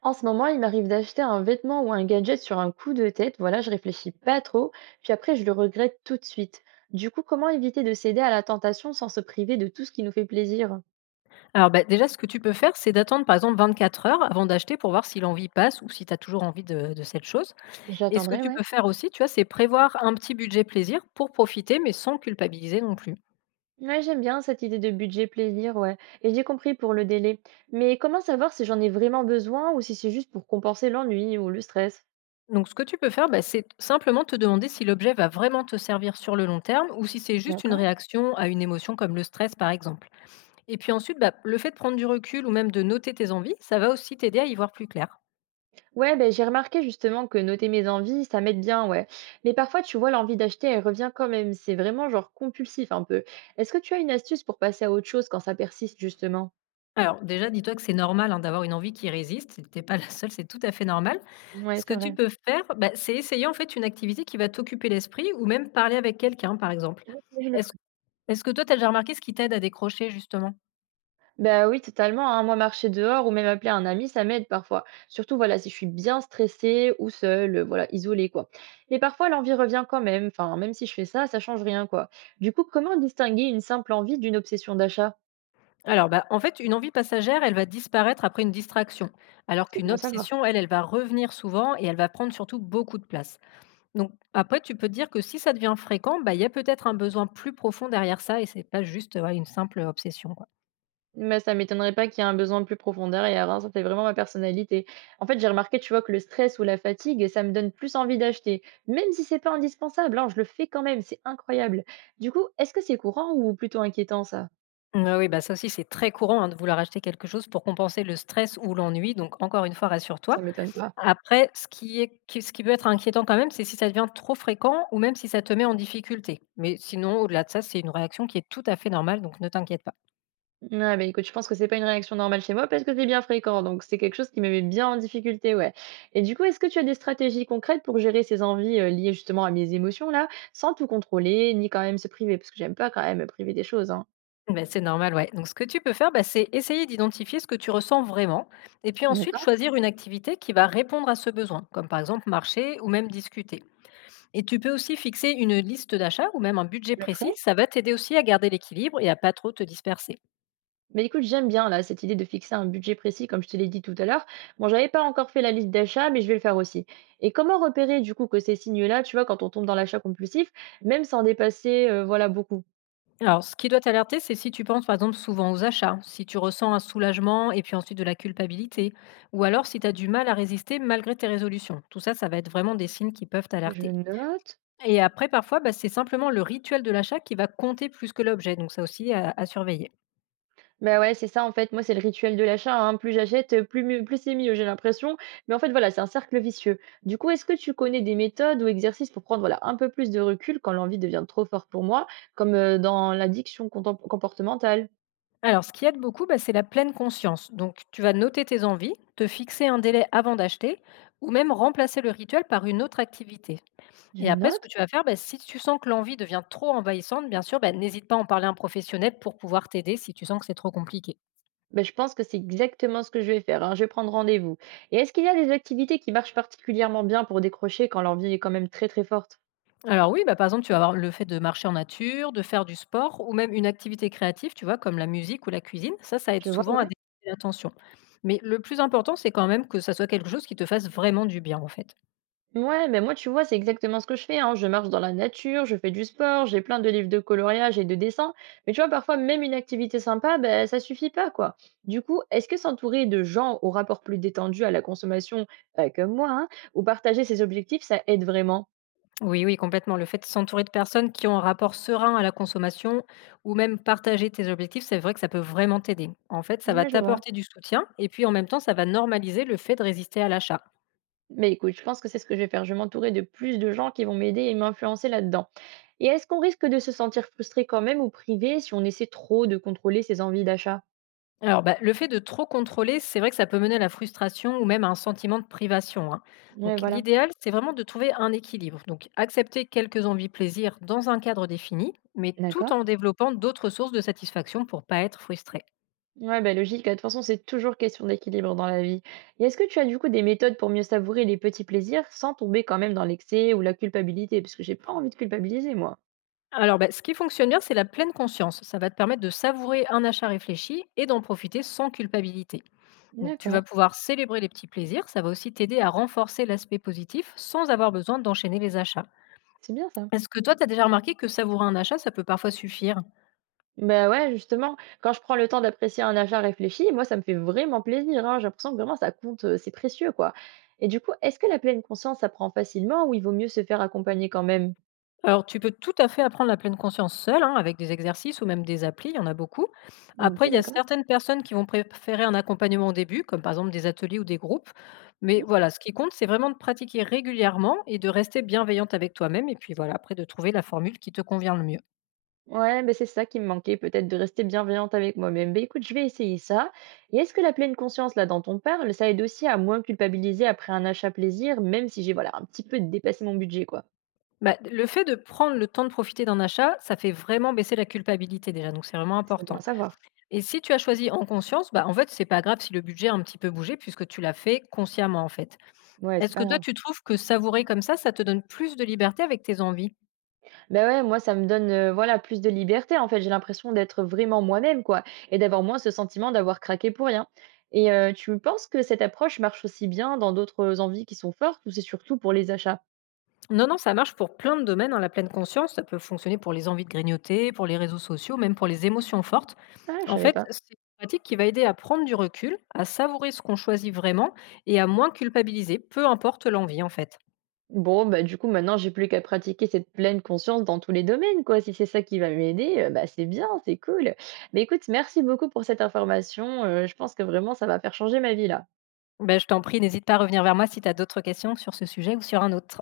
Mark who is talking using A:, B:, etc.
A: En ce moment, il m'arrive d'acheter un vêtement ou un gadget sur un coup de tête. Voilà, je réfléchis pas trop, puis après, je le regrette tout de suite. Du coup, comment éviter de céder à la tentation sans se priver de tout ce qui nous fait plaisir?
B: Alors, bah, déjà, ce que tu peux faire, c'est d'attendre par exemple 24 heures avant d'acheter pour voir si l'envie passe ou si tu as toujours envie de cette chose. Et ce que
A: J'attendrai,
B: tu
A: ouais.
B: peux faire aussi, tu vois, c'est prévoir un petit budget plaisir pour profiter, mais sans culpabiliser non plus.
A: Ouais, j'aime bien cette idée de budget plaisir, ouais. Et j'ai compris pour le délai. Mais comment savoir si j'en ai vraiment besoin ou si c'est juste pour compenser l'ennui ou le stress?
B: Donc, ce que tu peux faire, bah, c'est simplement te demander si l'objet va vraiment te servir sur le long terme ou si c'est juste une
A: D'accord?
B: réaction à une émotion comme le stress, par exemple. Et puis ensuite, bah, le fait de prendre du recul ou même de noter tes envies, ça va aussi t'aider à y voir plus clair.
A: Ouais, ben, j'ai remarqué justement que noter mes envies, ça m'aide bien, ouais. Mais parfois, tu vois, l'envie d'acheter, elle revient quand même. C'est vraiment genre compulsif un peu. Est-ce que tu as une astuce pour passer à autre chose quand ça persiste, justement?
B: Alors déjà, dis-toi que c'est normal, hein, d'avoir une envie qui résiste. Tu es pas la seule, c'est tout à fait normal.
A: Ouais,
B: Ce que
A: c'est
B: tu
A: vrai.
B: peux faire, bah, c'est essayer en fait une activité qui va t'occuper l'esprit ou même parler avec quelqu'un, par exemple.
A: Je je le
B: Est-ce
A: ferai.
B: est-ce que toi, tu as déjà remarqué ce qui t'aide à décrocher justement?
A: Bah oui, totalement, hein. Moi, marcher dehors ou même appeler un ami, ça m'aide parfois. Surtout, voilà, si je suis bien stressée ou seule, voilà, isolée, quoi. Mais parfois, l'envie revient quand même. Enfin, même si je fais ça, ça change rien, quoi. Du coup, comment distinguer une simple envie d'une obsession d'achat?
B: Alors, bah, en fait, une envie passagère, elle va disparaître après une distraction, alors
A: C'est bon
B: qu'une
A: à savoir.
B: obsession, elle, elle va revenir souvent et elle va prendre surtout beaucoup de place. Donc après, tu peux te dire que si ça devient fréquent, bah, il y a peut-être un besoin plus profond derrière ça et c'est pas juste, ouais, une simple obsession, quoi.
A: Mais ça m'étonnerait pas qu'il y ait un besoin plus profond derrière, hein, ça fait vraiment ma personnalité. En fait, j'ai remarqué, tu vois, que le stress ou la fatigue, ça me donne plus envie d'acheter. Même si c'est pas indispensable, hein, je le fais quand même, c'est incroyable. Du coup, est-ce que c'est courant ou plutôt inquiétant ça?
B: Mmh, oui, oui, bah, ça aussi, c'est très courant, hein, de vouloir acheter quelque chose pour compenser le stress ou l'ennui, donc encore une fois,
A: Ça
B: rassure-toi.
A: m'étonne pas.
B: Après, ce qui peut être inquiétant quand même, c'est si ça devient trop fréquent ou même si ça te met en difficulté. Mais sinon, au-delà de ça, c'est une réaction qui est tout à fait normale, donc ne t'inquiète pas.
A: Ouais, bah écoute, je pense que c'est pas une réaction normale chez moi parce que c'est bien fréquent, donc c'est quelque chose qui me met bien en difficulté, ouais. Et du coup, est-ce que tu as des stratégies concrètes pour gérer ces envies liées justement à mes émotions là, sans tout contrôler, ni quand même se priver, parce que j'aime pas quand même me priver des choses, hein.
B: Ben c'est normal, ouais. Donc ce que tu peux faire, bah, c'est essayer d'identifier ce que tu ressens vraiment et puis ensuite
A: D'accord,
B: choisir une activité qui va répondre à ce besoin, comme par exemple marcher ou même discuter. Et tu peux aussi fixer une liste d'achats ou même un budget
A: je le
B: précis.
A: ferai.
B: Ça va t'aider aussi à garder l'équilibre et à pas trop te disperser.
A: Mais écoute, j'aime bien là cette idée de fixer un budget précis, comme je te l'ai dit tout à l'heure. Bon, j'avais pas encore fait la liste d'achats, mais je vais le faire aussi. Et comment repérer du coup que ces signaux-là, tu vois, quand on tombe dans l'achat compulsif, même sans dépasser, voilà, beaucoup.
B: Alors, ce qui doit t'alerter, c'est si tu penses par exemple souvent aux achats, si tu ressens un soulagement et puis ensuite de la culpabilité, ou alors si tu as du mal à résister malgré tes résolutions. Tout ça, ça va être vraiment des signes qui peuvent
A: Je
B: t'alerter.
A: note.
B: Et après, parfois, bah, c'est simplement le rituel de l'achat qui va compter plus que l'objet. Donc, ça aussi à surveiller.
A: Bah ouais, c'est ça en fait. Moi, c'est le rituel de l'achat, hein. Plus j'achète, plus c'est mieux, j'ai l'impression. Mais en fait, voilà, c'est un cercle vicieux. Du coup, est-ce que tu connais des méthodes ou exercices pour prendre voilà un peu plus de recul quand l'envie devient trop forte pour moi, comme dans l'addiction comportementale?
B: Alors, ce qui aide beaucoup, bah, c'est la pleine conscience. Donc, tu vas noter tes envies, te fixer un délai avant d'acheter, ou même remplacer le rituel par une autre activité. Et
A: Je
B: après, ce
A: note.
B: que tu vas faire, bah, si tu sens que l'envie devient trop envahissante, bien sûr, bah, n'hésite pas à en parler à un professionnel pour pouvoir t'aider si tu sens que c'est trop compliqué.
A: Ben je pense que c'est exactement ce que je vais faire, hein, je vais prendre rendez-vous. Et est-ce qu'il y a des activités qui marchent particulièrement bien pour décrocher quand l'envie est quand même très très forte?
B: Alors oui, bah, par exemple, tu vas avoir le fait de marcher en nature, de faire du sport, ou même une activité créative, tu vois, comme la musique ou la cuisine. Ça aide
A: Je vois,
B: souvent à
A: ouais.
B: dégager l'attention. Mais le plus important, c'est quand même que ça soit quelque chose qui te fasse vraiment du bien, en fait.
A: Ouais, mais moi, tu vois, c'est exactement ce que je fais, hein. Je marche dans la nature, je fais du sport, j'ai plein de livres de coloriage et de dessin. Mais tu vois, parfois, même une activité sympa, ben, ça suffit pas, quoi. Du coup, est-ce que s'entourer de gens au rapport plus détendu à la consommation, comme moi, hein, ou partager ses objectifs, ça aide vraiment?
B: Oui, oui, complètement. Le fait de s'entourer de personnes qui ont un rapport serein à la consommation ou même partager tes objectifs, c'est vrai que ça peut vraiment t'aider. En fait, ça va
A: Ouais, je vois.
B: t'apporter du soutien et puis en même temps, ça va normaliser le fait de résister à l'achat.
A: Mais écoute, je pense que c'est ce que je vais faire. Je vais m'entourer de plus de gens qui vont m'aider et m'influencer là-dedans. Et est-ce qu'on risque de se sentir frustré quand même ou privé si on essaie trop de contrôler ses envies d'achat?
B: Alors, bah, le fait de trop contrôler, c'est vrai que ça peut mener à la frustration ou même à un sentiment de privation, hein.
A: Ouais,
B: Donc,
A: voilà.
B: l'idéal, c'est vraiment de trouver un équilibre. Donc, accepter quelques envies plaisir dans un cadre défini, mais tout
A: D'accord.
B: en développant d'autres sources de satisfaction pour pas être frustré.
A: Ouais, bah logique. Bah, de toute façon, c'est toujours question d'équilibre dans la vie. Et est-ce que tu as du coup des méthodes pour mieux savourer les petits plaisirs sans tomber quand même dans l'excès ou la culpabilité? Parce que j'ai pas envie de culpabiliser, moi.
B: Alors, bah, ce qui fonctionne bien, c'est la pleine conscience. Ça va te permettre de savourer un achat réfléchi et d'en profiter sans culpabilité. Donc, tu vas
A: D'accord.
B: pouvoir célébrer les petits plaisirs. Ça va aussi t'aider à renforcer l'aspect positif sans avoir besoin d'enchaîner les achats.
A: C'est bien ça.
B: Est-ce que toi, tu as déjà remarqué que savourer un achat, ça peut parfois suffire?
A: Bah, ouais, justement, quand je prends le temps d'apprécier un achat réfléchi, moi, ça me fait vraiment plaisir, hein. J'ai l'impression que vraiment ça compte, c'est précieux, quoi. Et du coup, est-ce que la pleine conscience s'apprend facilement ou il vaut mieux se faire accompagner quand même?
B: Alors, tu peux tout à fait apprendre la pleine conscience seule, hein, avec des exercices ou même des applis, il y en a beaucoup. Après,
A: OK,
B: il y a
A: d'accord.
B: certaines personnes qui vont préférer un accompagnement au début, comme par exemple des ateliers ou des groupes. Mais voilà, ce qui compte, c'est vraiment de pratiquer régulièrement et de rester bienveillante avec toi-même. Et puis voilà, après, de trouver la formule qui te convient le mieux.
A: Ouais, beh, c'est ça qui me manquait peut-être de rester bienveillante avec moi-même. Ben écoute, je vais essayer ça. Et est-ce que la pleine conscience, là, dont on parle, ça aide aussi à moins culpabiliser après un achat plaisir, même si j'ai, voilà, un petit peu dépassé mon budget, quoi?
B: Bah, le fait de prendre le temps de profiter d'un achat, ça fait vraiment baisser la culpabilité déjà, donc c'est vraiment
A: C'est bon à
B: important.
A: savoir.
B: Et si tu as choisi en conscience, bah, en fait, c'est pas grave si le budget a un petit peu bougé, puisque tu l'as fait consciemment en fait.
A: Ouais, c'est
B: Est-ce
A: pas
B: que toi,
A: grave.
B: tu trouves que savourer comme ça te donne plus de liberté avec tes envies?
A: Ben ouais, moi ça me donne, voilà, plus de liberté, en fait. J'ai l'impression d'être vraiment moi-même, quoi, et d'avoir moins ce sentiment d'avoir craqué pour rien, et tu penses que cette approche marche aussi bien dans d'autres envies qui sont fortes ou c'est surtout pour les achats?
B: Non, non, ça marche pour plein de domaines, hein, la pleine conscience, ça peut fonctionner pour les envies de grignoter, pour les réseaux sociaux, même pour les émotions fortes.
A: Ah, je
B: En
A: savais
B: fait,
A: pas.
B: c'est une pratique qui va aider à prendre du recul, à savourer ce qu'on choisit vraiment et à moins culpabiliser, peu importe l'envie en fait.
A: Bon, bah, du coup, maintenant j'ai plus qu'à pratiquer cette pleine conscience dans tous les domaines, quoi. Si c'est ça qui va m'aider, bah, c'est bien, c'est cool. Mais écoute, merci beaucoup pour cette information, je pense que vraiment ça va faire changer ma vie, là.
B: Ben, je t'en prie, n'hésite pas à revenir vers moi si tu as d'autres questions sur ce sujet ou sur un autre.